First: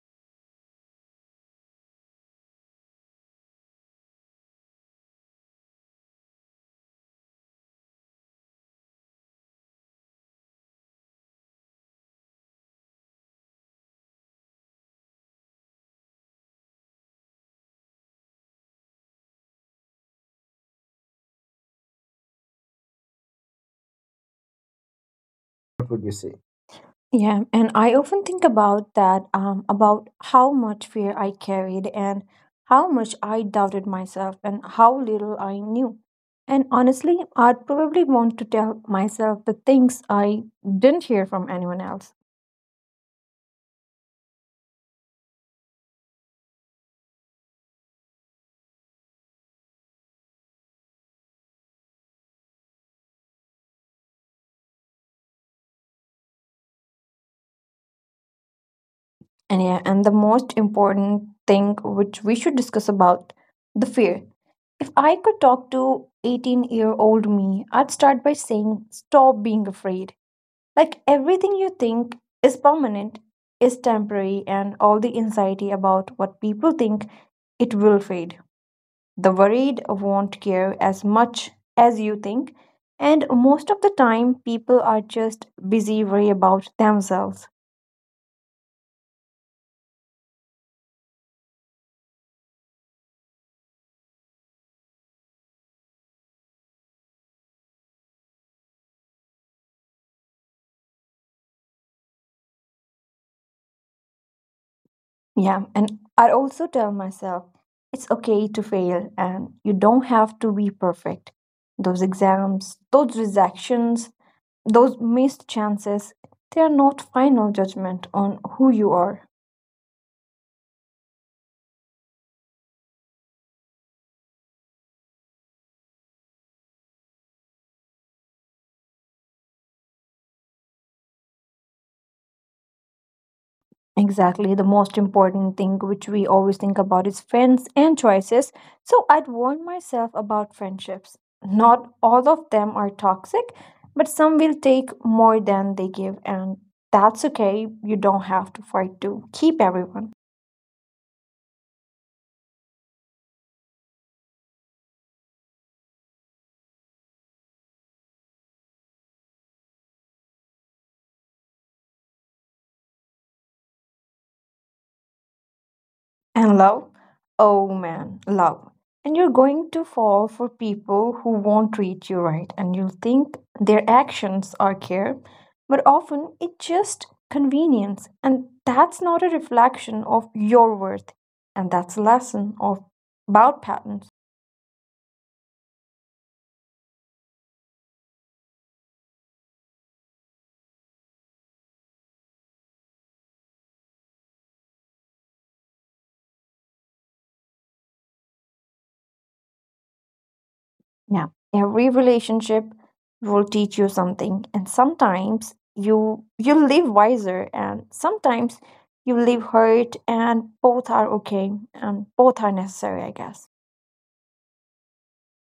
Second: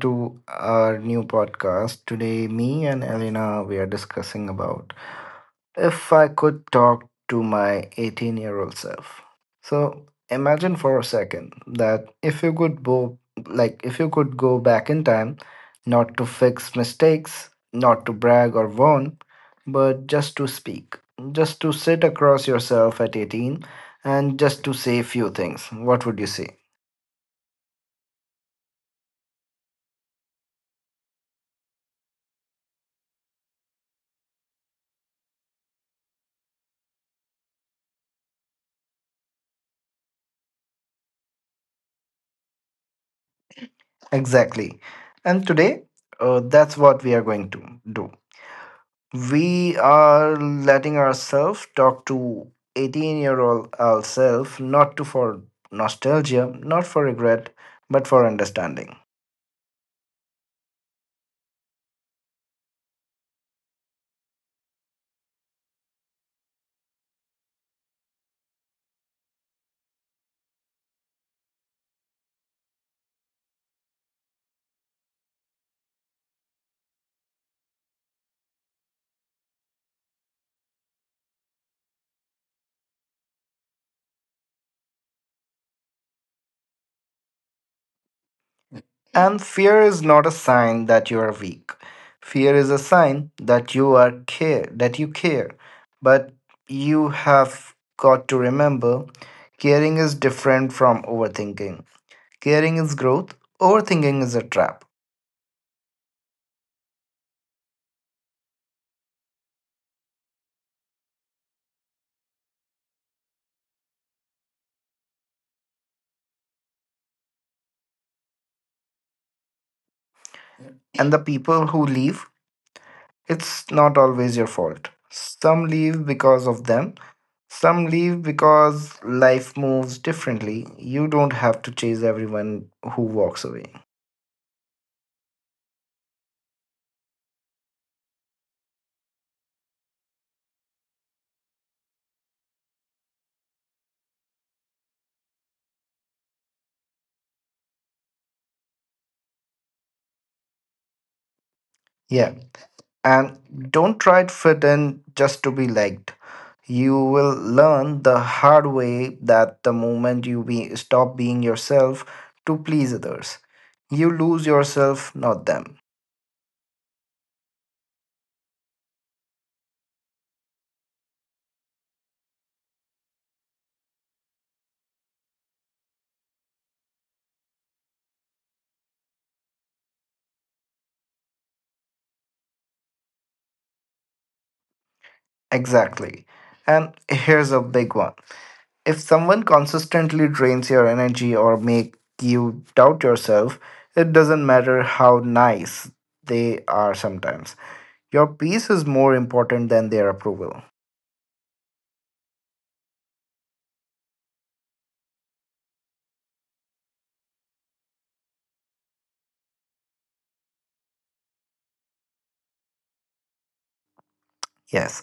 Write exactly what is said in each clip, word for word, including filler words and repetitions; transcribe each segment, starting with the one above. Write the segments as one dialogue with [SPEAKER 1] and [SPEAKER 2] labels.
[SPEAKER 1] to our new podcast. Today, me and Elena we are discussing about if I could talk to my eighteen-year-old self. So, imagine for a second that if you could go like if you could go back in time, not to fix mistakes, not to brag or warn, but just to speak, just to sit across yourself at eighteen and just to say a few things. What would you say?
[SPEAKER 2] Yeah, and I often think about that, um, about how much fear I carried and how much I doubted myself and how little I knew. And honestly, I'd probably want to tell myself the things I didn't hear from anyone else.
[SPEAKER 1] Exactly. And today, uh, that's what we are going to do. We are letting ourselves talk to eighteen year old ourselves, not to for nostalgia, not for regret, but for understanding.
[SPEAKER 2] And yeah, and the most important thing which we should discuss about the fear. If I could talk to eighteen year old me, I'd start by saying, stop being afraid. Like everything you think is permanent is temporary, and all the anxiety about what people think, it will fade. The worried won't care as much as you think, and most of the time, people are just busy worry about themselves.
[SPEAKER 1] And fear is not a sign that you are weak. Fear is a sign that you are care that you care. But you have got to remember caring is different from overthinking. Caring is growth, overthinking is a trap.
[SPEAKER 2] Yeah, and I also tell myself it's okay to fail, and you don't have to be perfect. Those exams, those rejections, those missed chances, they are not final judgment on who you are.
[SPEAKER 1] And the people who leave, it's not always your fault. Some leave because of them, some leave because life moves differently. You don't have to chase everyone who
[SPEAKER 2] Exactly, the
[SPEAKER 1] walks away.
[SPEAKER 2] most important thing which we always think about is friends and choices. So I'd warn myself about friendships. Not all of them are toxic, but some will take more than they give, and that's okay. You don't have to fight to keep everyone.
[SPEAKER 1] Yeah, and don't try to fit in just to be liked. You will learn the hard way that the moment you be, stop being yourself to please others, you lose yourself, not them.
[SPEAKER 2] And love? Oh man, love. And you're going to fall for people who won't treat you right, and you'll think their actions are care, but often it's just convenience, and that's not a reflection of your worth, and that's a lesson of about patterns.
[SPEAKER 1] Exactly. And here's a big one. If someone consistently drains your energy or make you doubt yourself, it doesn't matter how nice they are sometimes. Your peace is more important than their approval.
[SPEAKER 2] Yeah, every relationship will teach you something, and sometimes you you live wiser, and sometimes you live hurt, and both are okay, and both are necessary, I guess.
[SPEAKER 1] Yes.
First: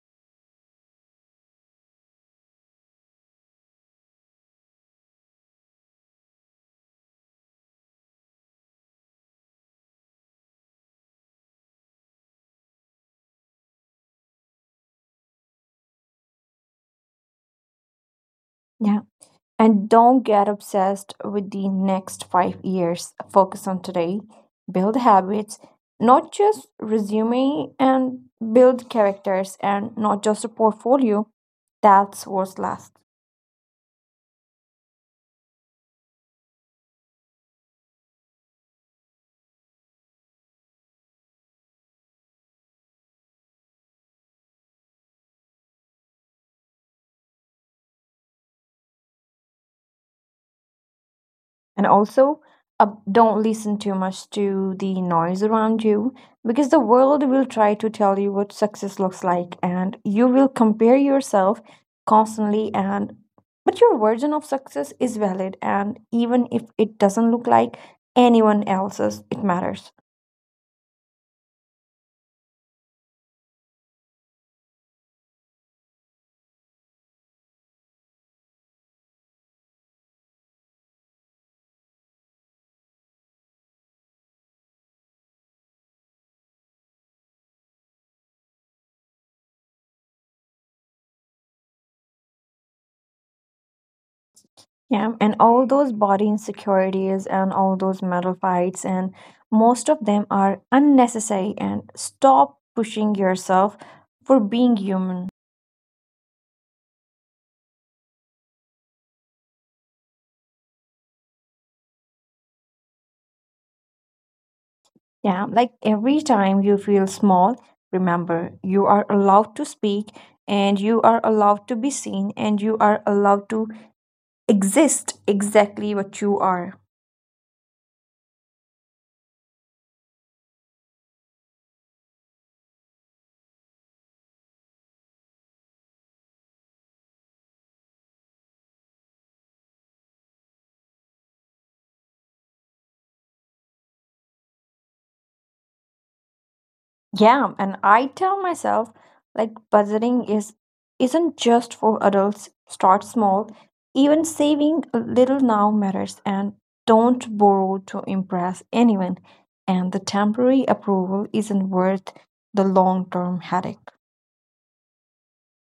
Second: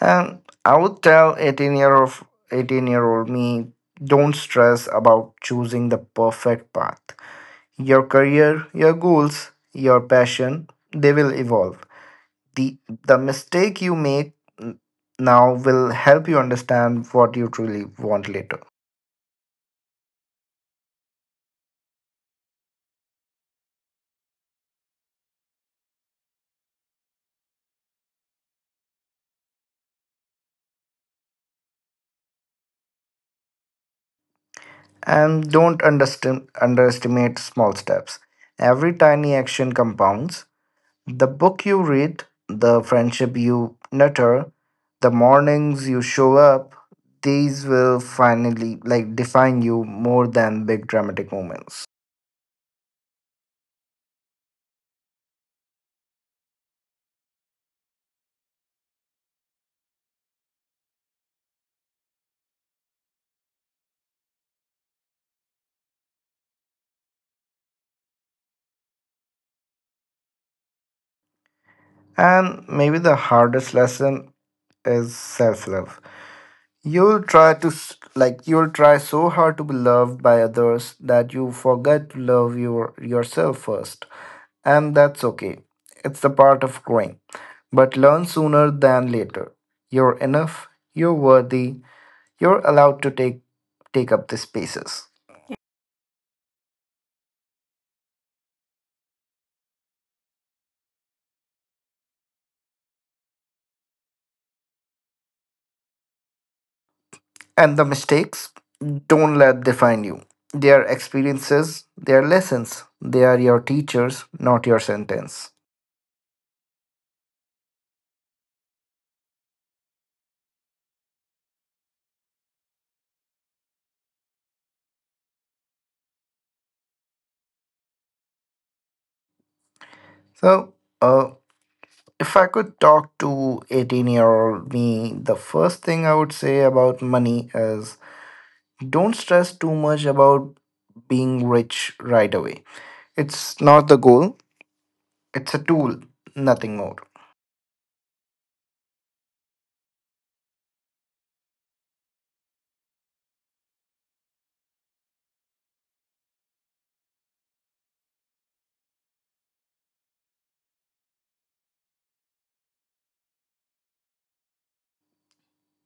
[SPEAKER 1] And I would tell eighteen year of eighteen year old me, don't stress about choosing the perfect path. Your career, your goals, your passion, they will evolve. the the mistake you make n- now will help you understand what you truly want later.
[SPEAKER 2] Yeah, and don't get obsessed with the next five years. Focus on today, build habits, not just resume, and build characters, and not just a portfolio. That's what's last.
[SPEAKER 1] And don't understim- underestimate small steps. Every tiny action compounds: the book you read, the friendship you nurture, the mornings you show up. These will finally, like, define you more than big
[SPEAKER 2] And
[SPEAKER 1] dramatic
[SPEAKER 2] also,
[SPEAKER 1] moments.
[SPEAKER 2] uh, don't listen too much to the noise around you, because the world will try to tell you what success looks like and you will compare yourself constantly, and but your version of success is valid, and even if it doesn't look like anyone else's, it matters.
[SPEAKER 1] And maybe the hardest lesson is self love. You'll try to s- like you'll try so hard to be loved by others that you forget to love your yourself first. And that's okay. It's the part of growing. But learn sooner than later. You're enough, you're worthy, you're allowed to take take up the spaces.
[SPEAKER 2] Yeah, and all those body insecurities and all those mental fights, and most of them are unnecessary, and stop pushing yourself for being human.
[SPEAKER 1] And the mistakes, don't let define you. They are experiences, they are lessons, they are your teachers, not your
[SPEAKER 2] Yeah,
[SPEAKER 1] sentence.
[SPEAKER 2] like every time you feel small, remember you are allowed to speak and you are allowed to be seen and you are allowed to exist exactly what you are.
[SPEAKER 1] So, uh, if I could talk to eighteen year old me, the first thing I would say about money is don't stress too much about being rich right away. It's not the goal, it's a tool, nothing more.
[SPEAKER 2] Yeah, and I tell myself like budgeting is isn't just for adults. Start small. Even saving a little now matters, and don't borrow to impress anyone. And the temporary approval isn't worth the long-term headache.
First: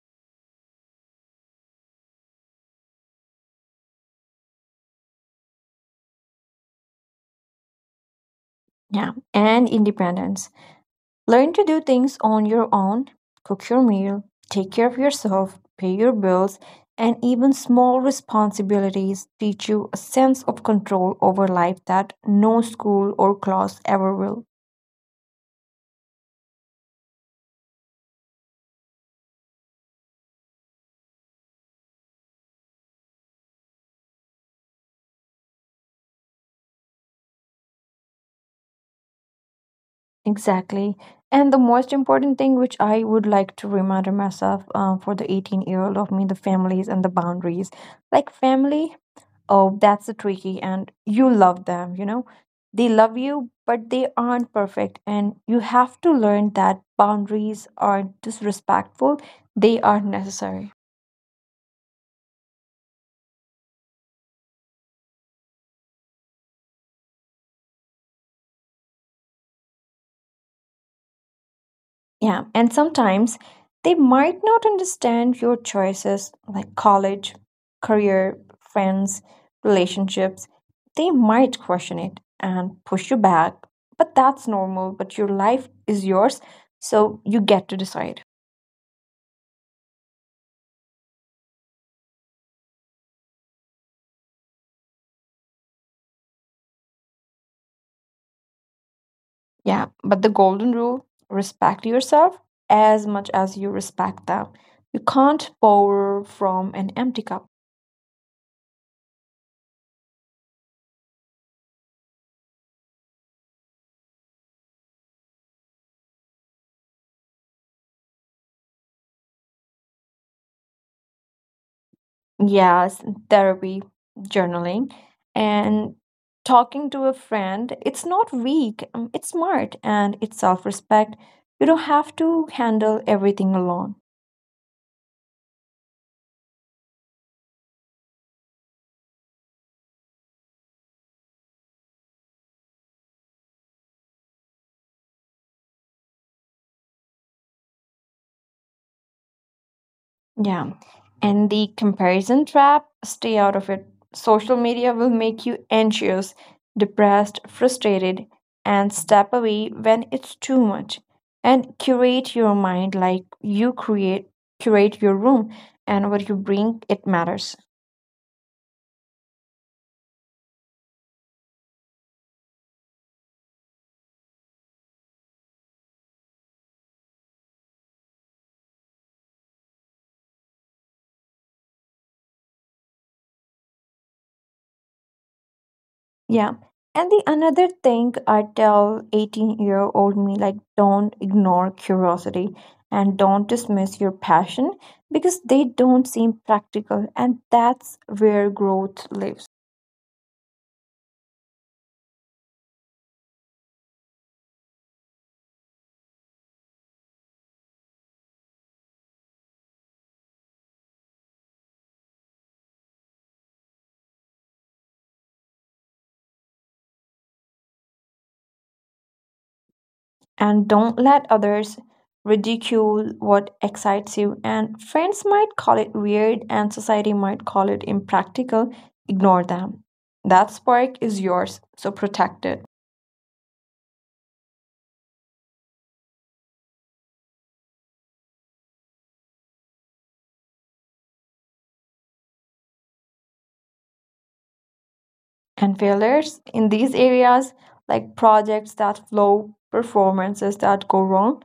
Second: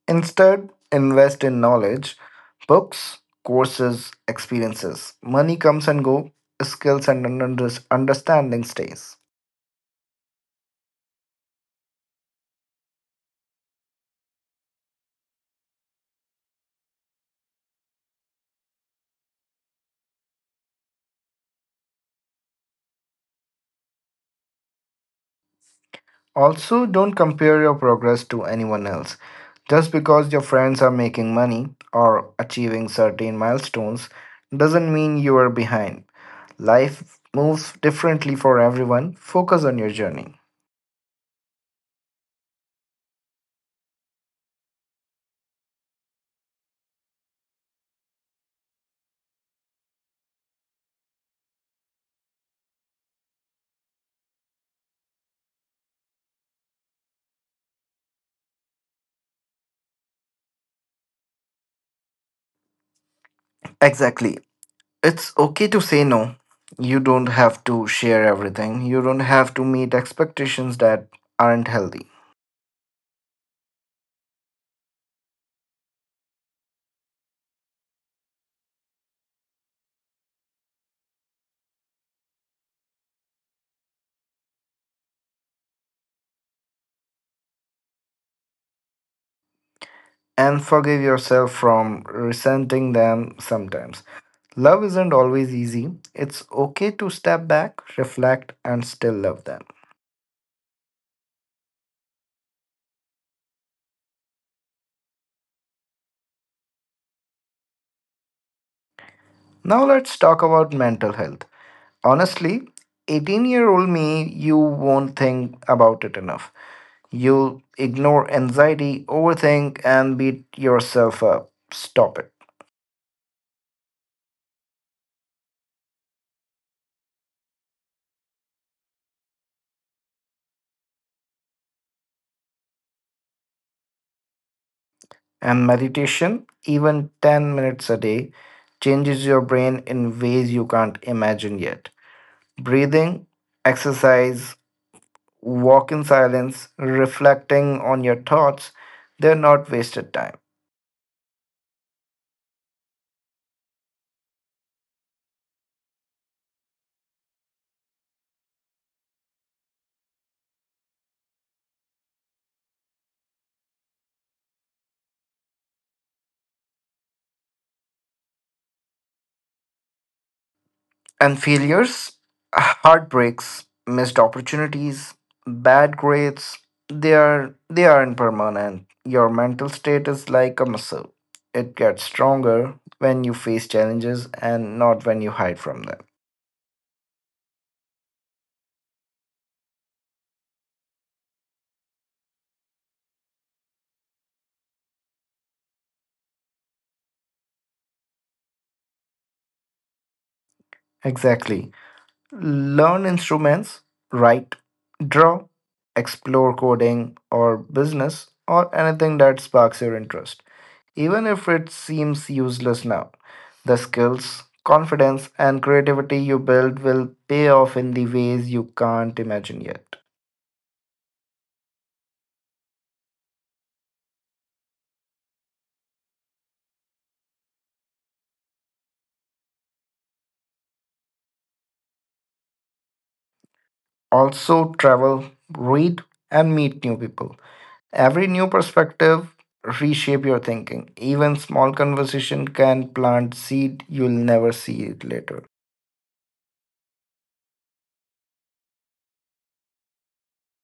[SPEAKER 1] Instead, invest in knowledge, books, courses, experiences. Money comes and go, skills and under- understanding
[SPEAKER 2] Yeah,
[SPEAKER 1] stays.
[SPEAKER 2] and independence. Learn to do things on your own, cook your meal, take care of yourself, pay your bills, and even small responsibilities teach you a sense of control over life that no school or class ever will.
[SPEAKER 1] Also, don't compare your progress to anyone else. Just because your friends are making money or achieving certain milestones doesn't mean you are behind. Life moves differently for everyone. Focus on your journey.
[SPEAKER 2] Exactly. And the most important thing which I would like to remind myself, um, for the eighteen year old of me, the families and the boundaries. Like, family. Oh, that's the tricky, and you love them, you know. They love you, but they aren't perfect, and you have to learn that boundaries are disrespectful, they are necessary.
[SPEAKER 1] Exactly. It's okay to say no. You don't have to share everything. You don't have to meet expectations that aren't healthy.
[SPEAKER 2] Yeah, and sometimes they might not understand your choices like college, career, friends, relationships. They might question it and push you back, but that's normal, but your life is yours, so you get to decide.
[SPEAKER 1] And forgive yourself from resenting them sometimes. Love isn't always easy. It's okay to step back, reflect, and still love
[SPEAKER 2] Yeah,
[SPEAKER 1] them.
[SPEAKER 2] but the golden rule, respect yourself as much as you respect them. You can't pour from an empty cup.
[SPEAKER 1] Now let's talk about mental health. Honestly, eighteen year old me, you won't think about it enough. You'll ignore anxiety, overthink, and beat yourself up. Stop it.
[SPEAKER 2] Yes, therapy, journaling, and talking to a friend. It's not weak, um, it's smart and it's self respect. You don't have to handle everything alone.
[SPEAKER 1] And meditation, even ten minutes a day, changes your brain in ways you can't imagine yet. Breathing, exercise, walk in silence, reflecting on your thoughts. They're not wasted
[SPEAKER 2] Yeah.
[SPEAKER 1] time.
[SPEAKER 2] And the comparison trap, stay out of it. Social media will make you anxious, depressed, frustrated, and step away when it's too much. And curate your mind like you create curate your room, and what you bring, it matters.
[SPEAKER 1] And failures, heartbreaks, missed opportunities, bad grades, they are they aren't permanent. Your mental state is like a muscle. It gets stronger when you face challenges and not when you hide from them.
[SPEAKER 2] Yeah. And the another thing I tell eighteen year old me, like don't ignore curiosity and don't dismiss your passion because they don't seem practical, and that's where growth lives.
[SPEAKER 1] Exactly. Learn instruments, write, draw, explore coding or business or anything that sparks your interest. Even if it seems useless now, the skills, confidence, and creativity you build will pay off in the ways you can't imagine yet.
[SPEAKER 2] And don't let others ridicule what excites you, and friends might call it weird and society might call it impractical. Ignore them. That spark is yours, so protect it.
[SPEAKER 1] Also, travel, read, and meet new people. Every new perspective reshape your thinking. Even small conversation can plant seed you'll never see
[SPEAKER 2] And
[SPEAKER 1] it later.
[SPEAKER 2] failures in these areas, like projects that flow, performances that go wrong,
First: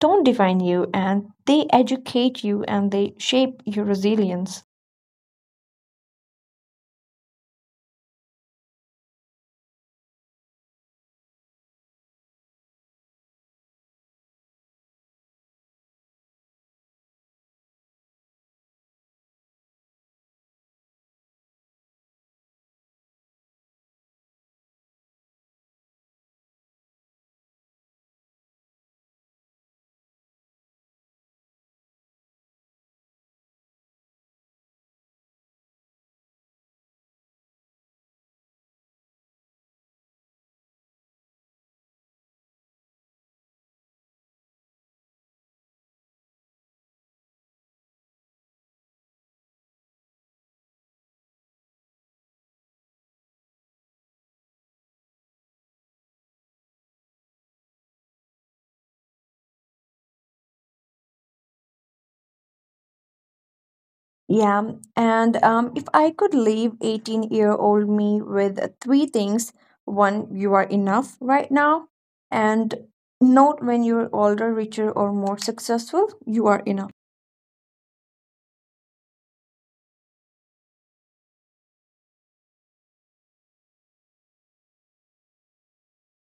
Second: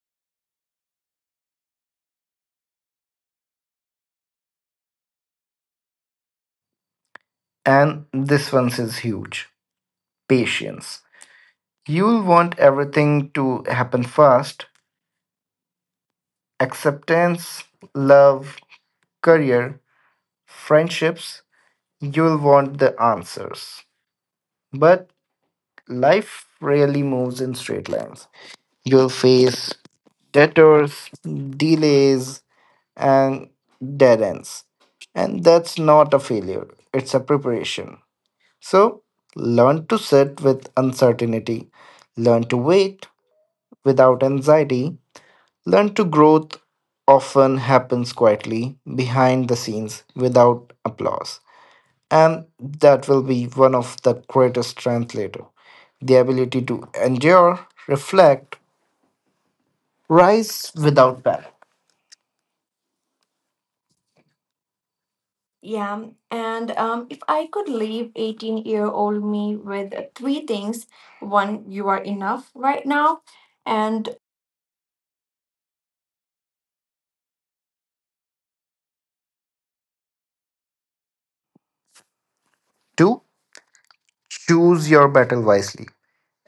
[SPEAKER 2] don't define you, and they educate you, and they shape your resilience.
[SPEAKER 1] And this one is huge. Patience. You'll want everything to happen fast. Acceptance, love, career, friendships, you'll want the answers. But life rarely moves in straight lines. You'll face detours, delays, and dead ends. And that's not a failure, it's a preparation. So, learn to sit with uncertainty, learn to wait without anxiety, learn to growth often happens quietly behind the scenes without applause. And that will be one of the greatest strengths later, the ability to endure, reflect, rise without panic.
[SPEAKER 2] Yeah,
[SPEAKER 1] Yeah, and
[SPEAKER 2] and um,
[SPEAKER 1] um,
[SPEAKER 2] if
[SPEAKER 1] if
[SPEAKER 2] I
[SPEAKER 1] I
[SPEAKER 2] could
[SPEAKER 1] could
[SPEAKER 2] leave
[SPEAKER 1] leave
[SPEAKER 2] 18
[SPEAKER 1] 18
[SPEAKER 2] year
[SPEAKER 1] year
[SPEAKER 2] old
[SPEAKER 1] old
[SPEAKER 2] me
[SPEAKER 1] me
[SPEAKER 2] with
[SPEAKER 1] with
[SPEAKER 2] three
[SPEAKER 1] three
[SPEAKER 2] things,
[SPEAKER 1] things:
[SPEAKER 2] one,
[SPEAKER 1] one,
[SPEAKER 2] you
[SPEAKER 1] you
[SPEAKER 2] are
[SPEAKER 1] are
[SPEAKER 2] enough
[SPEAKER 1] enough
[SPEAKER 2] right
[SPEAKER 1] right
[SPEAKER 2] now.
[SPEAKER 1] now,
[SPEAKER 2] And
[SPEAKER 1] and
[SPEAKER 2] note, when you're older, richer, or more successful, you are enough.
[SPEAKER 1] Two, choose your battle wisely.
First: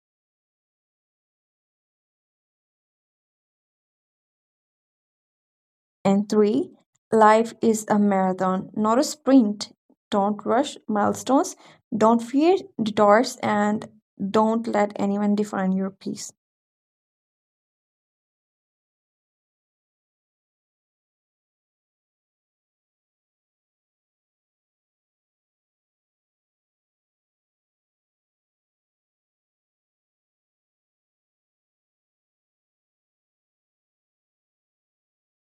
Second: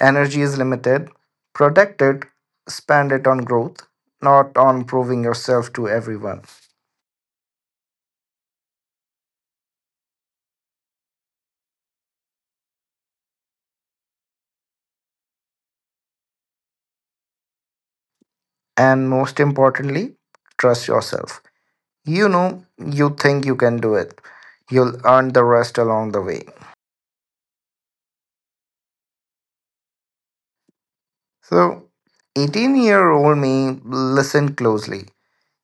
[SPEAKER 1] Energy is limited. Protect it. Spend it on growth, not on proving yourself to
[SPEAKER 2] And
[SPEAKER 1] everyone.
[SPEAKER 2] three, life is a marathon, not a sprint. Don't rush milestones, don't fear detours, and don't let anyone define your peace.
[SPEAKER 1] And most importantly, trust yourself. You know, you think you can do it. You'll earn the rest along the way. So, eighteen year old me, listen closely.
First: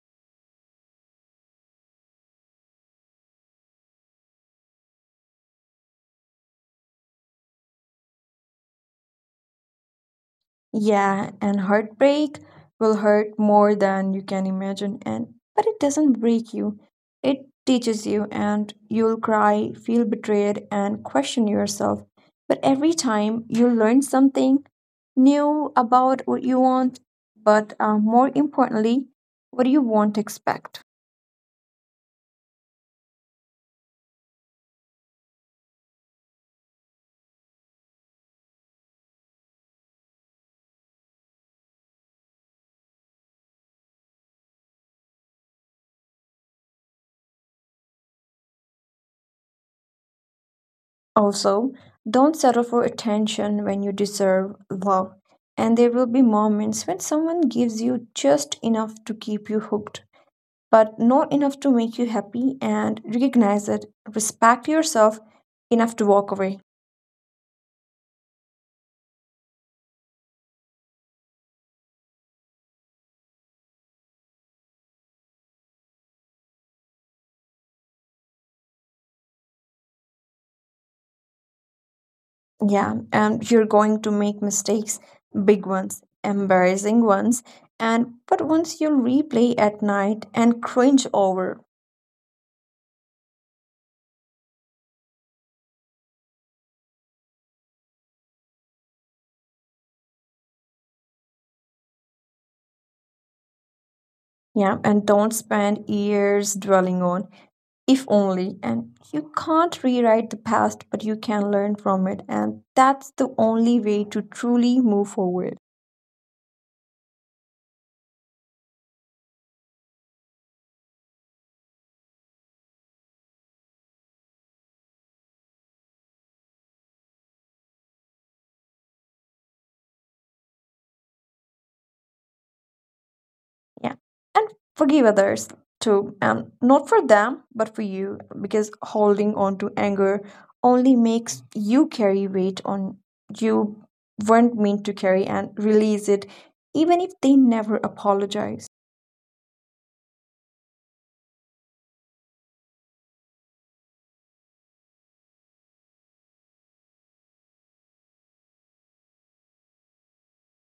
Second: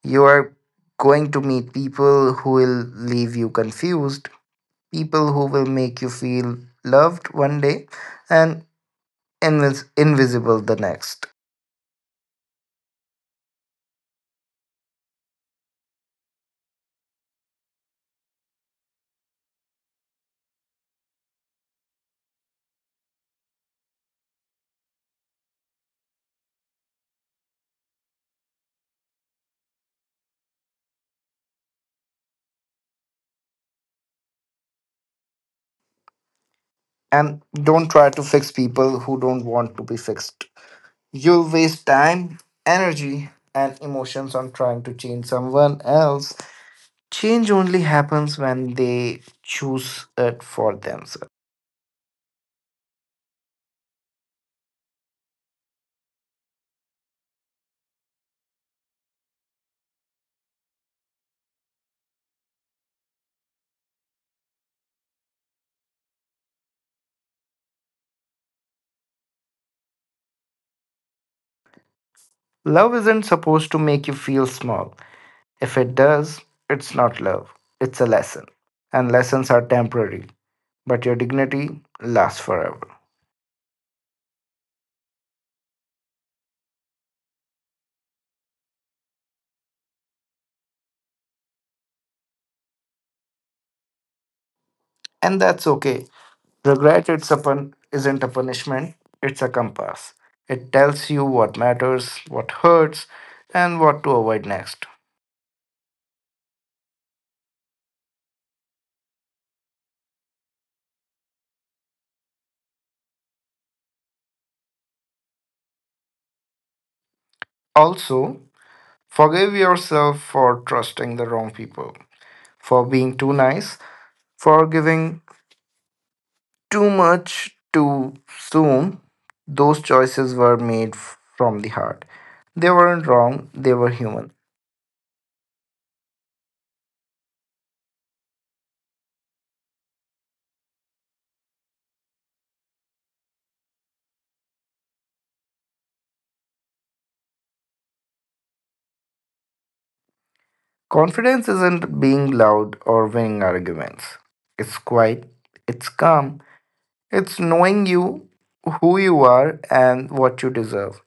[SPEAKER 1] You are going to meet people who will leave you confused, people who will make you feel loved one day and invis- invisible the next.
[SPEAKER 2] Yeah, and heartbreak will hurt more than you can imagine, and but it doesn't break you. It teaches you, and you'll cry, feel betrayed and question yourself. But every time you learn something new about what you want, but uh, more importantly, what you won't expect.
[SPEAKER 1] And don't try to fix people who don't want to be fixed. You'll waste time, energy, and emotions on trying to change someone else. Change only happens when they choose it for themselves.
[SPEAKER 2] Also, don't settle for attention when you deserve love. And there will be moments when someone gives you just enough to keep you hooked but not enough to make you happy, and recognize it. Respect yourself enough to walk away.
[SPEAKER 1] Love isn't supposed to make you feel small. If it does, it's not love, it's a lesson. And lessons are temporary, but your dignity lasts forever.
[SPEAKER 2] Yeah, and you're going to make mistakes, big ones, embarrassing ones, and but once you'll replay at night and cringe over.
[SPEAKER 1] And that's okay. Regret it's a pun- isn't a punishment, it's a compass. It tells you what matters, what hurts, and what to avoid next.
[SPEAKER 2] Yeah, and don't spend years dwelling on if only. And you can't rewrite the past, but you can learn from it. And that's the only way to truly move forward.
[SPEAKER 1] Also, forgive yourself for trusting the wrong people, for being too nice, for giving too much too soon. Those choices were made f- from the heart. They weren't wrong, they were
[SPEAKER 2] Yeah.
[SPEAKER 1] human.
[SPEAKER 2] And forgive others too. And not for them, but for you. Because holding on to anger only makes you carry weight on you weren't meant to carry, and release it, even if they never apologize.
[SPEAKER 1] Confidence isn't being loud or winning arguments. It's quiet, it's calm, it's knowing you, who you are, and what you deserve,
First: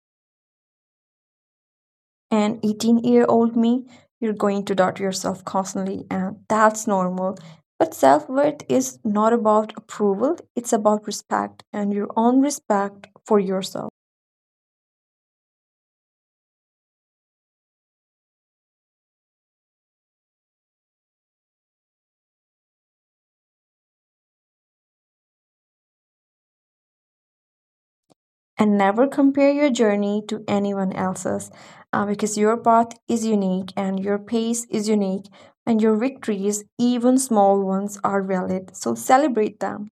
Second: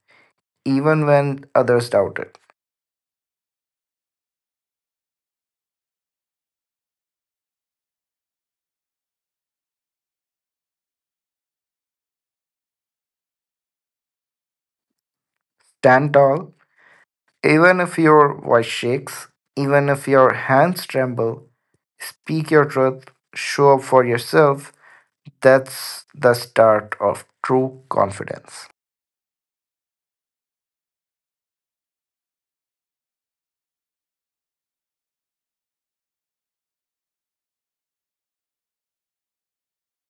[SPEAKER 1] even when others doubt it.
[SPEAKER 2] And eighteen year old me, you're going to doubt yourself constantly, and that's normal. But self worth is not about approval, it's about respect and your own respect for yourself.
[SPEAKER 1] Stand tall, even if your voice shakes, even if your hands tremble, speak your truth, show up for yourself. That's the start of true confidence.
[SPEAKER 2] And never compare your journey to anyone else's, uh, because your path is unique and your pace is unique, and your victories, even small ones, are valid, so celebrate them.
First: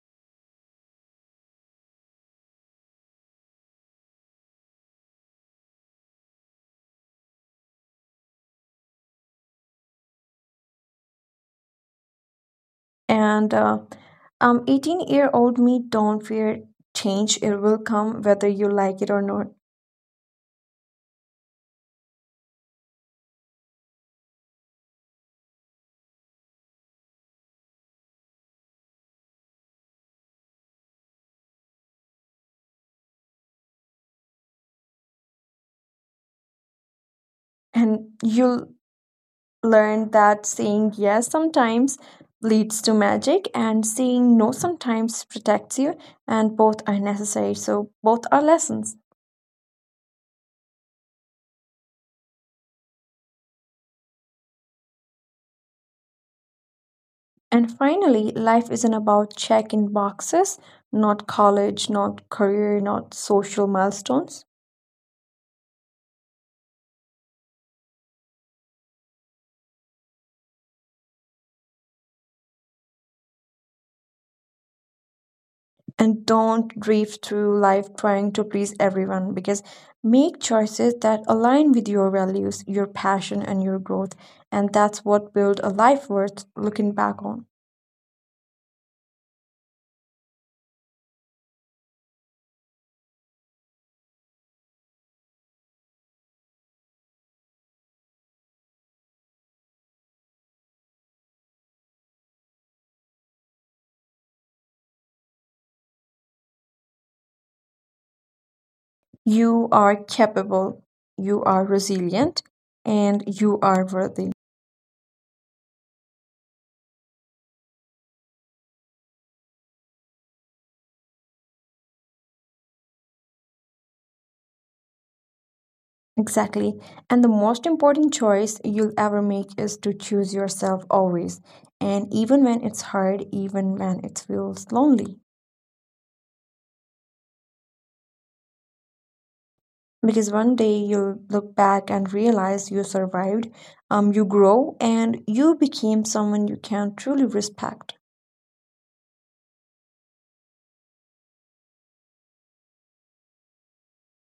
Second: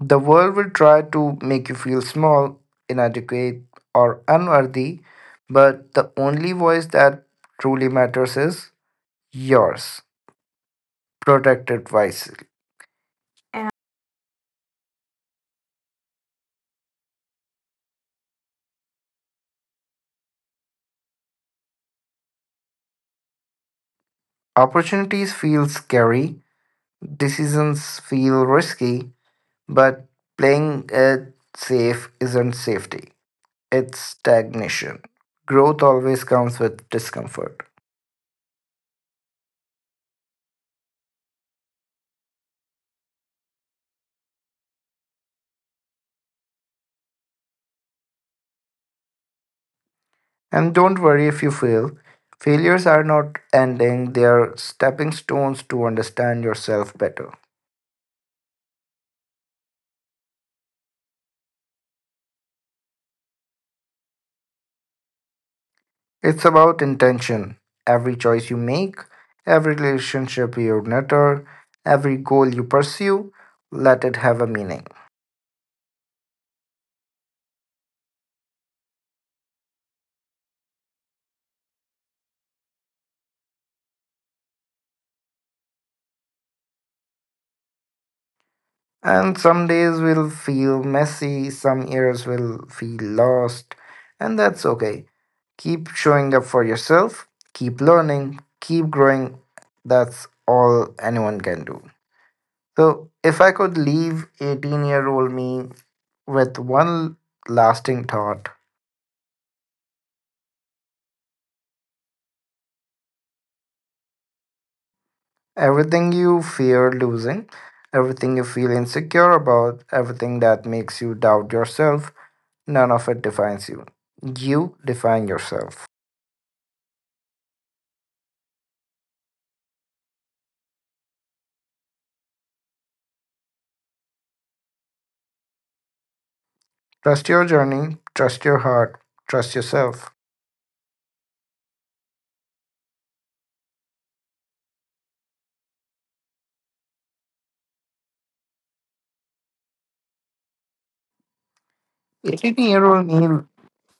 [SPEAKER 1] The world will try to make you feel small, inadequate, or unworthy, but the only voice that truly matters is yours. Protected it wisely.
[SPEAKER 2] And uh, um eighteen year old me, don't fear change, it will come whether you like it or not.
[SPEAKER 1] Opportunities feel scary, decisions feel risky, but playing it safe isn't safety, it's stagnation. Growth always comes with discomfort.
[SPEAKER 2] And you'll learn that saying yes sometimes leads to magic, and saying no sometimes protects you, and both are necessary, so both are lessons.
[SPEAKER 1] And don't worry if you fail. Failures are not ending, they are stepping stones to understand yourself better.
[SPEAKER 2] And finally, life isn't about checking boxes, not college, not career, not social milestones.
[SPEAKER 1] It's about intention. Every choice you make, every relationship you nurture, every goal you pursue, let it have a meaning.
[SPEAKER 2] And don't drift through life trying to please everyone, because make choices that align with your values, your passion, and your growth. And that's what build a life worth looking back on.
[SPEAKER 1] And some days will feel messy, some years will feel lost, and that's okay. Keep showing up for yourself, keep learning, keep growing. That's all anyone can do. So, if I could leave eighteen year old me with one lasting thought,
[SPEAKER 2] You are capable, you are resilient, and you are worthy.
[SPEAKER 1] everything you fear losing, everything you feel insecure about, everything that makes you doubt yourself, none of it defines you. You define yourself.
[SPEAKER 2] Exactly. And the most important choice you'll ever make is to choose yourself always. And even when it's hard, even when it feels lonely.
[SPEAKER 1] Trust your journey, trust your heart, trust yourself.
[SPEAKER 2] Because one day you'll look back and realize you survived, um, you grow, and you became someone you can truly respect.
[SPEAKER 1] eighteen year old me,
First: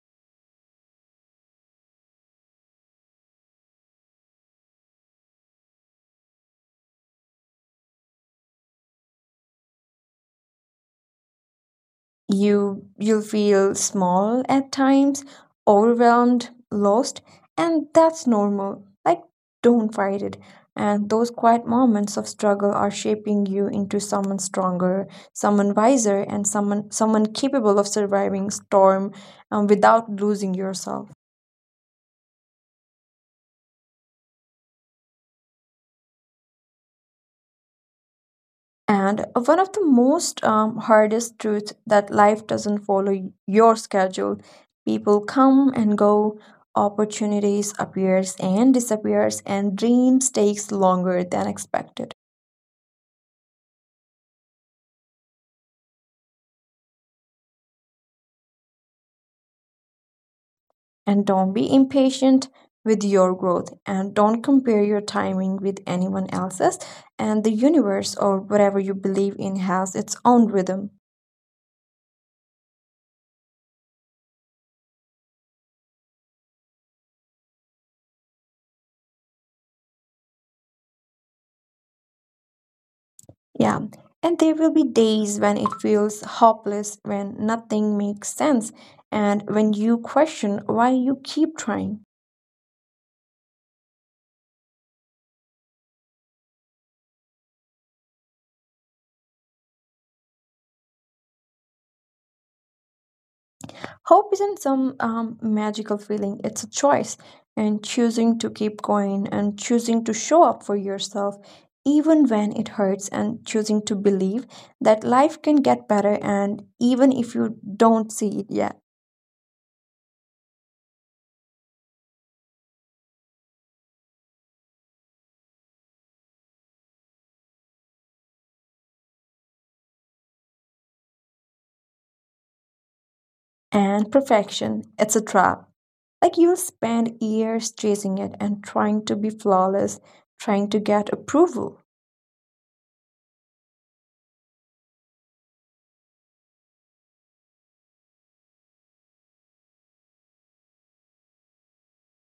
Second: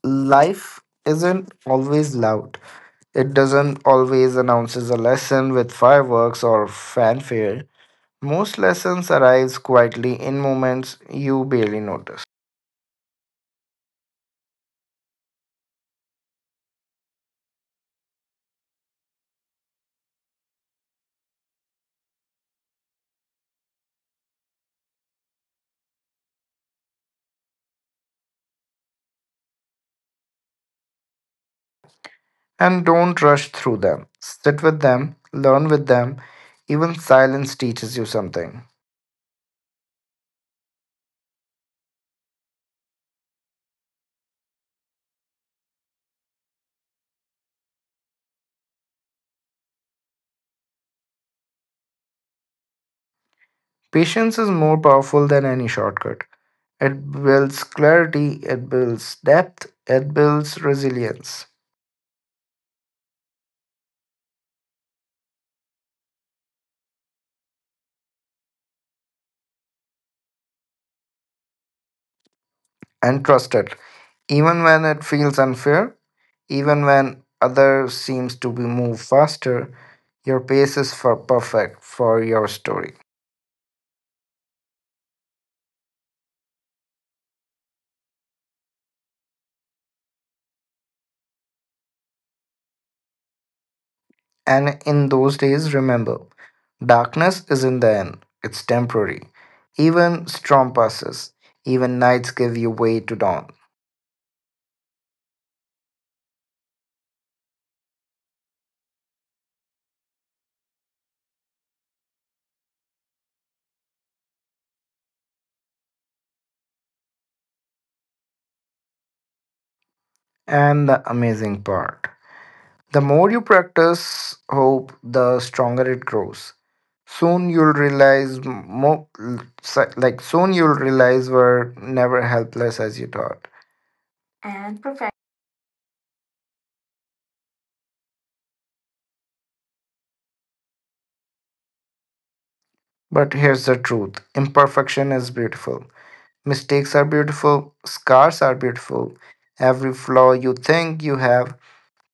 [SPEAKER 1] life isn't always loud. It doesn't always announces a lesson with fireworks or fanfare. Most lessons arrive quietly in moments you barely notice.
[SPEAKER 2] you you'll feel small at times, overwhelmed, lost, and that's normal. Like, don't fight it, and those quiet moments of struggle are shaping you into someone stronger, someone wiser, and someone someone capable of surviving storm, um, without losing yourself.
[SPEAKER 1] And don't rush through them. Sit with them, learn with them. Even silence teaches you something.
[SPEAKER 2] And one of the most um, hardest truths that life doesn't follow y- your schedule. People come and go, opportunities appears and disappears, and dreams takes longer than expected.
[SPEAKER 1] Patience is more powerful than any shortcut. It builds clarity, it builds depth, it builds
[SPEAKER 2] And don't be
[SPEAKER 1] resilience.
[SPEAKER 2] impatient with your growth, and don't compare your timing with anyone else's, and the universe or whatever you believe in has its own rhythm.
[SPEAKER 1] And trust it. Even when it feels unfair, even when others seems to be move faster, your pace is for perfect for your story.
[SPEAKER 2] Yeah, and there will be days when it feels hopeless, when nothing makes sense, and when you question why you keep trying.
[SPEAKER 1] And in those days, remember, darkness isn't the end, it's temporary. Even storm passes, even nights give you way to dawn.
[SPEAKER 2] Hope isn't some um, magical feeling, it's a choice, and choosing to keep going, and choosing to show up for yourself, even when it hurts, and choosing to believe that life can get better, and even if you don't see it yet.
[SPEAKER 1] And the amazing part, the more you practice hope, the stronger it grows. Soon you'll realize, more, like, soon you'll realize we're never helpless as you thought.
[SPEAKER 2] And perfection.
[SPEAKER 1] And
[SPEAKER 2] It's a
[SPEAKER 1] perfect.
[SPEAKER 2] trap. Like, you'll spend years chasing it and trying to be flawless, trying to get approval.
[SPEAKER 1] But here's the truth: imperfection is beautiful. Mistakes are beautiful, scars are beautiful. Every flaw you think you have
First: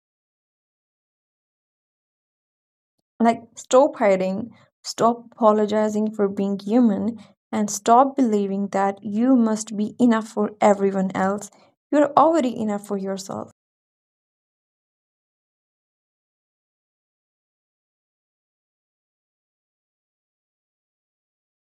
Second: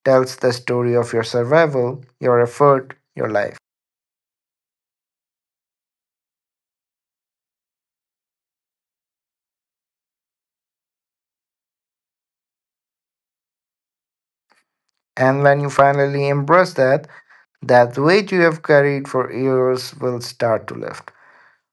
[SPEAKER 1] tells the story of your survival, your effort, your
[SPEAKER 2] Like,
[SPEAKER 1] life.
[SPEAKER 2] stop hiding, stop apologizing for being human, and stop believing that you must be enough for everyone else. You're already enough for yourself.
[SPEAKER 1] And when you finally embrace that, that weight you have carried for years will start to lift.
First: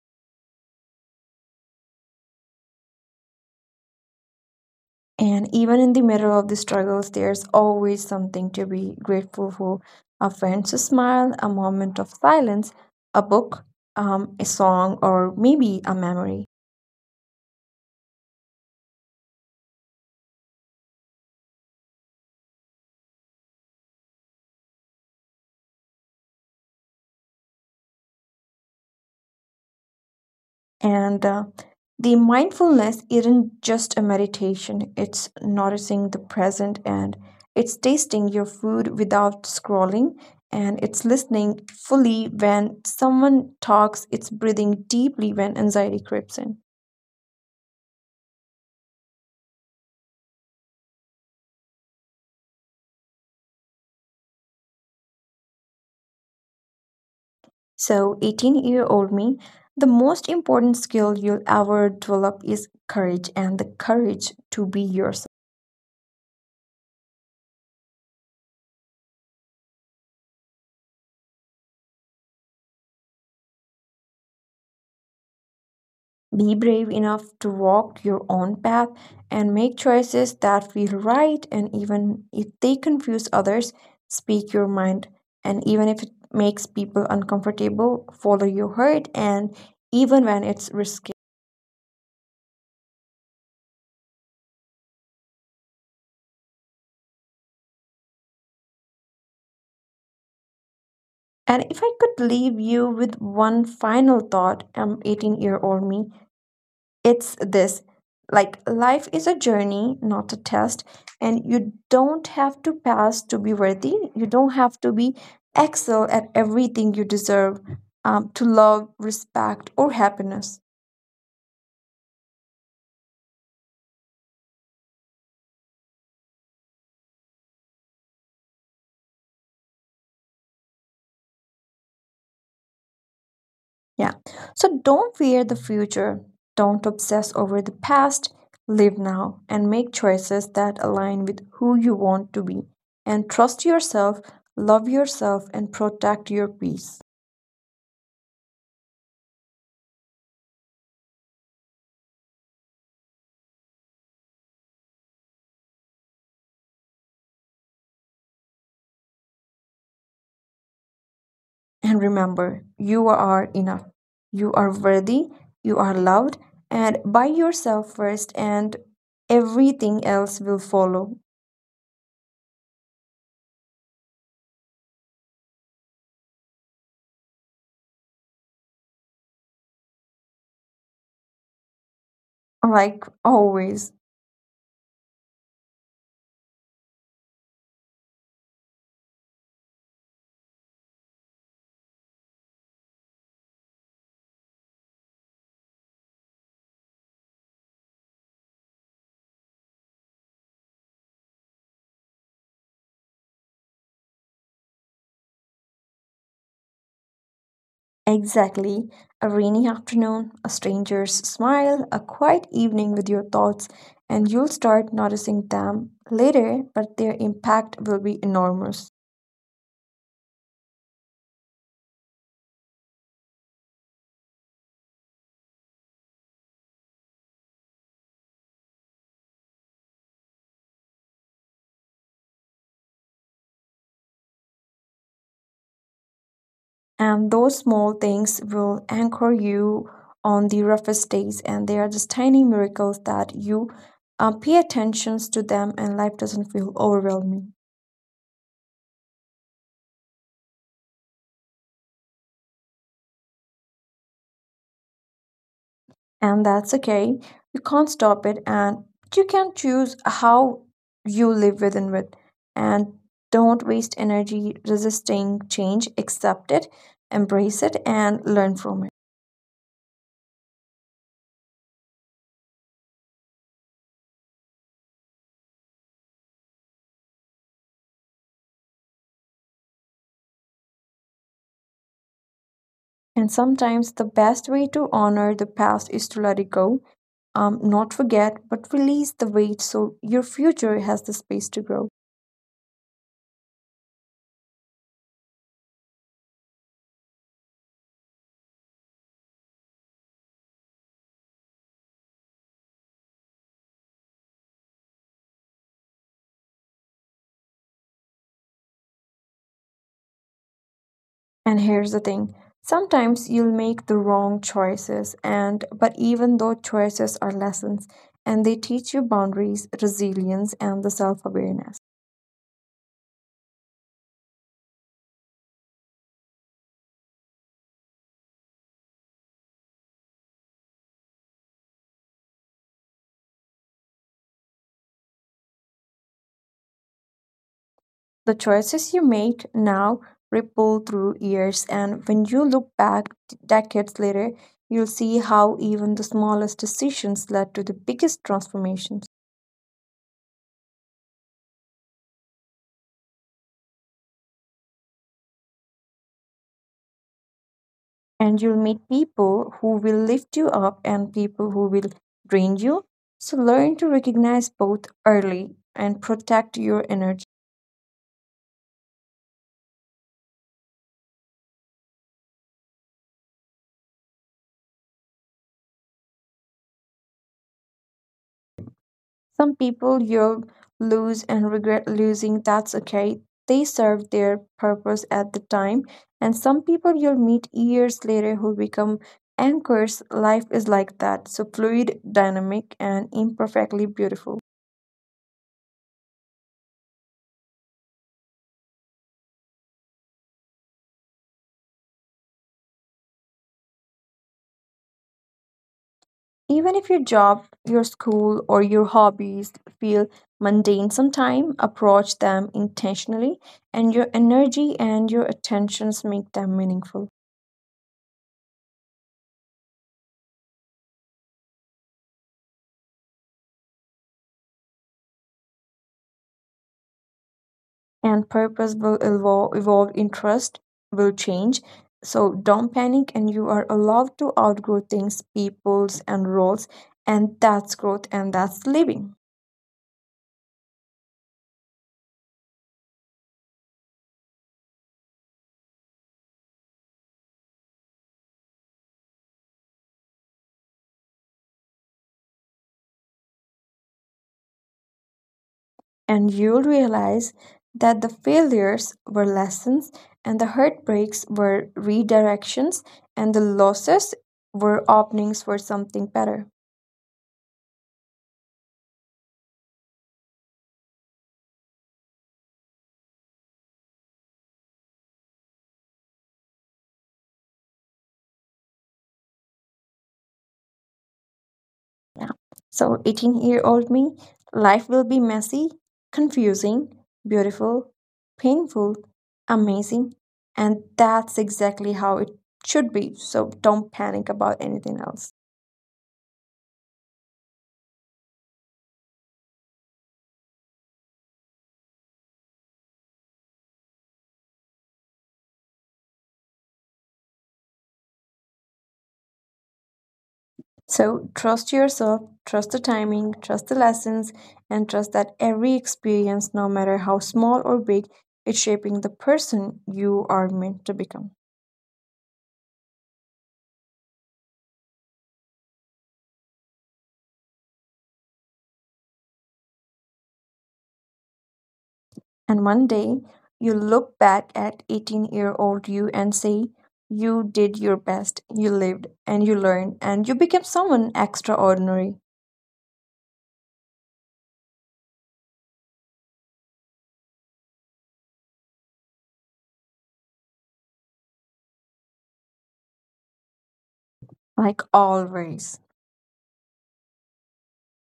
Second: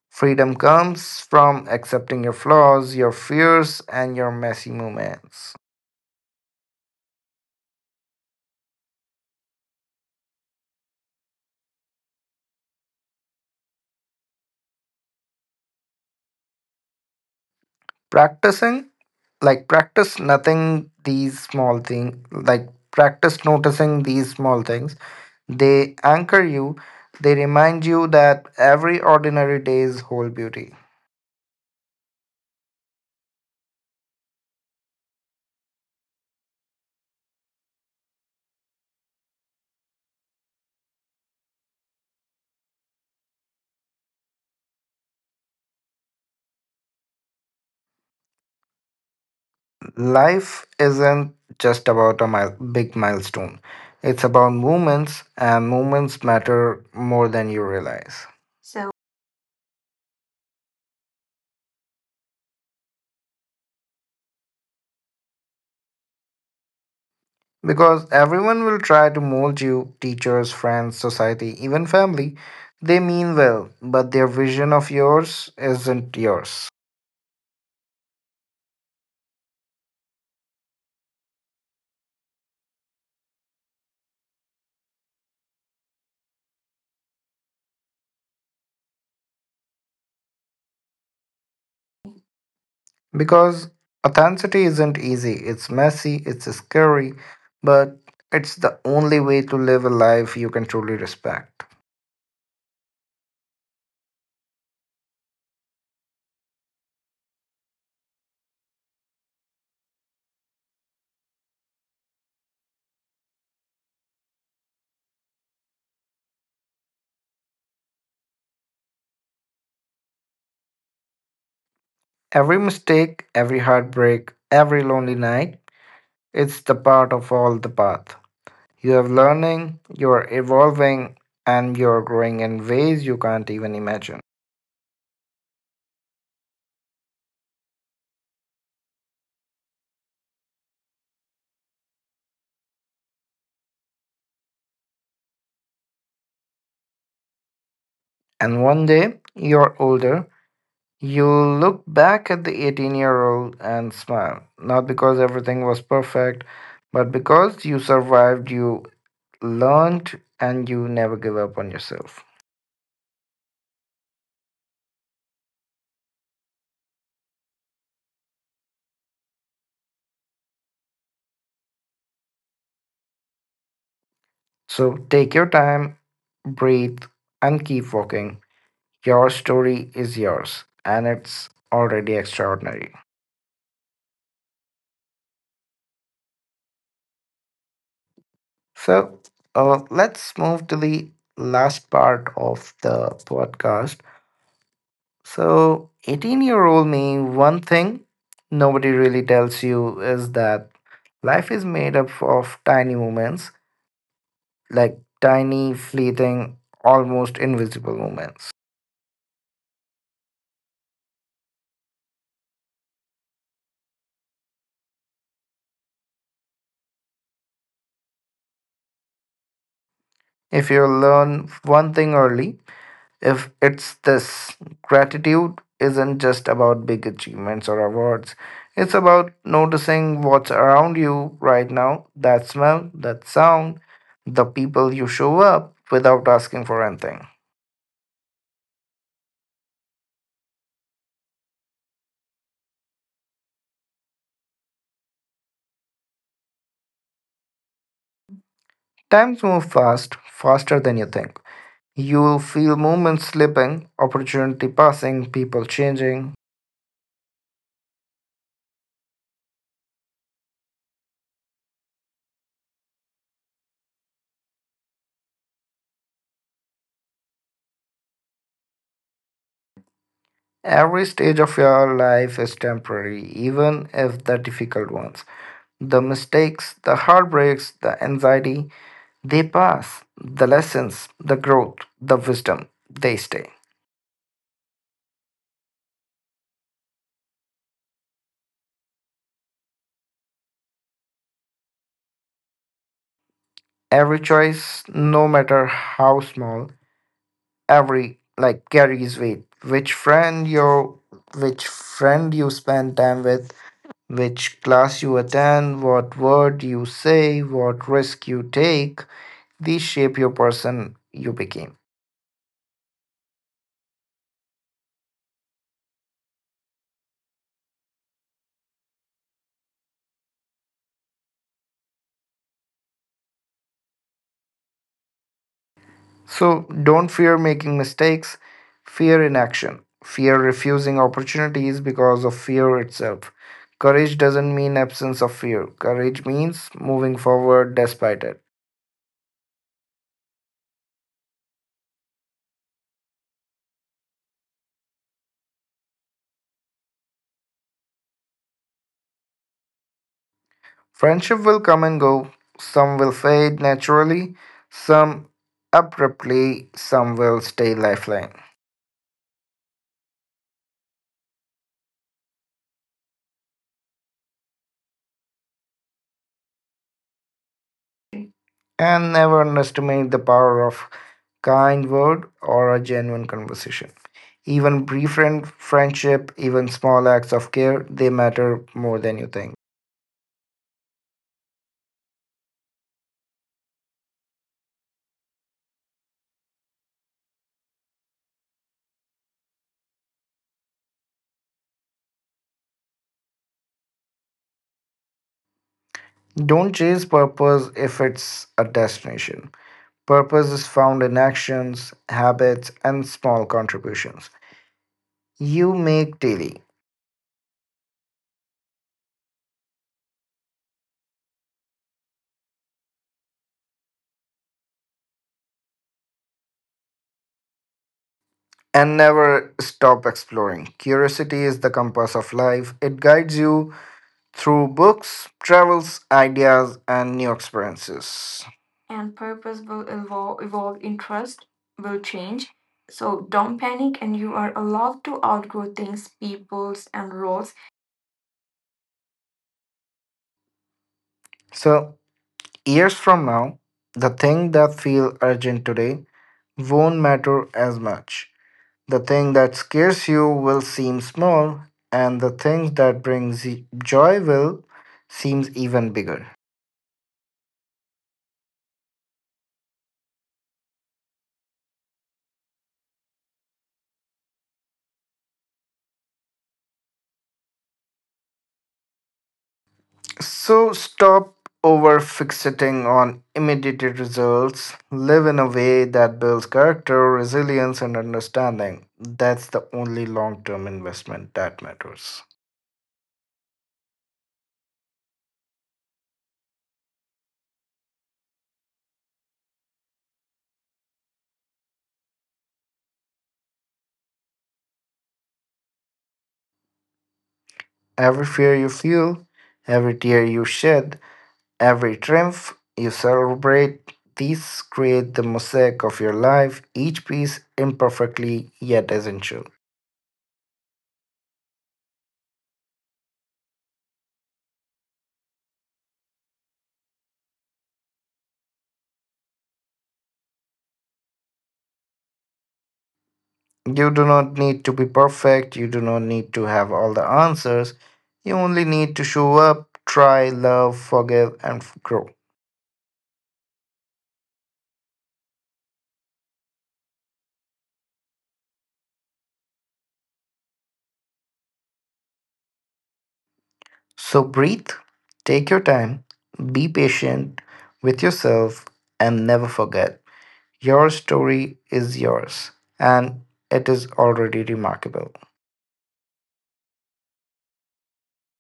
[SPEAKER 1] Freedom comes from accepting your flaws, your fears, and your messy
[SPEAKER 2] And
[SPEAKER 1] moments.
[SPEAKER 2] even in the middle of the struggles, there's always something to be grateful for, a friend's smile, a moment of silence, a book, um, a song, or maybe a memory.
[SPEAKER 1] Practicing, like practice nothing these small things, like practice noticing these small things. They anchor you, they remind you that every ordinary day's whole beauty.
[SPEAKER 2] And uh, the mindfulness isn't just a meditation, it's noticing the present, and it's tasting your food without scrolling, and it's listening fully when someone talks, it's breathing deeply when anxiety creeps in.
[SPEAKER 1] Life isn't just about a mile, big milestone, it's about moments, and moments matter more than you realize.
[SPEAKER 2] So, 18
[SPEAKER 1] So,
[SPEAKER 2] year old me, the most important skill you'll ever develop is courage, and the courage to be yourself.
[SPEAKER 1] because everyone will try to mold you, teachers, friends, society, even family, they mean well, but their vision of yours isn't yours.
[SPEAKER 2] Be brave enough to walk your own path and make choices that feel right, and even if they confuse others, speak your mind. And even if it makes people uncomfortable, follow your heart, and even when it's risky.
[SPEAKER 1] Because authenticity isn't easy, it's messy, it's scary, but it's the only way to live a life you can truly respect.
[SPEAKER 2] And if I could leave you with one final thought, um, eighteen year old me, it's this. Like, life is a journey, not a test, and you don't have to pass to be worthy, you don't have to be excel at everything, you deserve um, to love, respect, or happiness.
[SPEAKER 1] Every mistake, every heartbreak, every lonely night, it's the part of all the path. You are learning, you are evolving, and you are growing in ways you can't even imagine.
[SPEAKER 2] Yeah, so don't fear the future, don't obsess over the past, live now and make choices that align with who you want to be, and trust yourself, love yourself, and protect your peace.
[SPEAKER 1] And one day, you're older. You look back at the eighteen year old and smile, not because everything was perfect, but because you survived, you learned, and you never give up on yourself.
[SPEAKER 2] And remember, you are enough. You are worthy. You are loved. And by yourself first, and everything else will follow.
[SPEAKER 1] So take your time, breathe, and keep walking. Your story is yours, and it's already extraordinary.
[SPEAKER 2] Like always.
[SPEAKER 1] So, uh, let's move to the last part of the podcast. So, eighteen year old me, one thing nobody really tells you is that life is made up of tiny moments, like tiny, fleeting, almost invisible moments.
[SPEAKER 2] Exactly. A rainy afternoon, a stranger's smile, a quiet evening with your thoughts, and you'll start noticing them later, but their impact will be enormous.
[SPEAKER 1] If you learn one thing early, if it's this, gratitude isn't just about big achievements or awards. It's about noticing what's around you right now, that smell, that sound, the people you show up without asking for anything.
[SPEAKER 2] And those small things will anchor you on the roughest days. And they are just tiny miracles that you uh, pay attention to them, and life doesn't feel overwhelming.
[SPEAKER 1] Times move fast, faster than you think. You'll feel moments slipping, opportunity passing, people changing.
[SPEAKER 2] And that's okay. You can't stop it. And you can choose how you live within it. And don't waste energy resisting change. Accept it, embrace it, and learn from it.
[SPEAKER 1] Every stage of your life is temporary, even if the difficult ones. The mistakes, the heartbreaks, the anxiety, they pass. The lessons, the growth, the wisdom, they stay.
[SPEAKER 2] And sometimes the best way to honor the past is to let it go, um, not forget, but release the weight so your future has the space to grow.
[SPEAKER 1] Every choice, no matter how small, every like carries weight. Which friend you which friend you spend time with, which class you attend, what word you say, what risk you take, these shape your person you became.
[SPEAKER 2] And here's the thing, sometimes you'll make the wrong choices, and but even though choices are lessons, and they teach you boundaries, resilience, and the self awareness.
[SPEAKER 1] So don't fear making mistakes, fear inaction, fear refusing opportunities because of fear itself. Courage doesn't mean absence of fear. Courage means moving forward despite it.
[SPEAKER 2] The choices you make now ripple through years, and when you look back decades later, you'll see how even the smallest decisions led to the biggest transformations.
[SPEAKER 1] Friendship will come and go. Some will fade naturally, some abruptly, some will stay lifeline.
[SPEAKER 2] And you'll meet people who will lift you up and people who will drain you. So learn to recognize both early and protect your energy.
[SPEAKER 1] And never underestimate the power of kind word, or a genuine conversation. Even brief friend- friendship, even small acts of care, they matter more than you think.
[SPEAKER 2] Some people yell, lose, and regret losing. That's okay. They served their purpose at the time. And some people you'll meet years later who become anchors. Life is like that. So fluid, dynamic, and imperfectly beautiful.
[SPEAKER 1] Don't chase purpose if it's a destination. Purpose is found in actions, habits, and small contributions you make daily.
[SPEAKER 2] Even if your job, your school, or your hobbies feel mundane sometime, approach them intentionally, and your energy and your attentions make them meaningful.
[SPEAKER 1] And never stop exploring. Curiosity is the compass of life. It guides you through books, travels, ideas, and new experiences.
[SPEAKER 2] And purpose
[SPEAKER 1] And
[SPEAKER 2] will
[SPEAKER 1] purpose
[SPEAKER 2] evolve,
[SPEAKER 1] will
[SPEAKER 2] evolve
[SPEAKER 1] evolve, evolve
[SPEAKER 2] interest will
[SPEAKER 1] Interest
[SPEAKER 2] change,
[SPEAKER 1] will change,
[SPEAKER 2] so don't
[SPEAKER 1] so
[SPEAKER 2] panic,
[SPEAKER 1] don't
[SPEAKER 2] and you
[SPEAKER 1] panic,
[SPEAKER 2] are
[SPEAKER 1] and you
[SPEAKER 2] allowed
[SPEAKER 1] are
[SPEAKER 2] to
[SPEAKER 1] allowed
[SPEAKER 2] outgrow
[SPEAKER 1] to
[SPEAKER 2] things,
[SPEAKER 1] outgrow things,
[SPEAKER 2] peoples, and
[SPEAKER 1] peoples
[SPEAKER 2] roles,
[SPEAKER 1] and roles.
[SPEAKER 2] and that's growth, and that's living.
[SPEAKER 1] So, years from now, the thing that feel urgent today won't matter as much. The thing that scares you will seem small, and the thing that brings y- joy will seem even bigger.
[SPEAKER 2] And you'll realize that the failures were lessons, and the heartbreaks were redirections, and the losses were openings for something better.
[SPEAKER 1] So stop over fixating on immediate results. Live in a way that builds character, resilience, and understanding. That's the only long term investment that matters.
[SPEAKER 2] Yeah. So eighteen year old me, life will be messy, confusing, beautiful, painful, amazing. And that's exactly how it should be. So don't panic about anything else.
[SPEAKER 1] Every fear you feel, every tear you shed, every triumph you celebrate, these create the mosaic of your life, each piece imperfectly yet essential.
[SPEAKER 2] So trust yourself, trust the timing, trust the lessons, and trust that every experience, no matter how small or big, is shaping the person you are meant to become.
[SPEAKER 1] You do not need to be perfect. You do not need to have all the answers. You only need to show up, try, love, forgive, and f- grow.
[SPEAKER 2] And one day you look back at eighteen year old you and say, you did your best, you lived, and you learned, and you became someone extraordinary,
[SPEAKER 1] So breathe, take your time, be patient with yourself, and never forget your story is yours and it is already
[SPEAKER 2] like
[SPEAKER 1] remarkable.
[SPEAKER 2] always.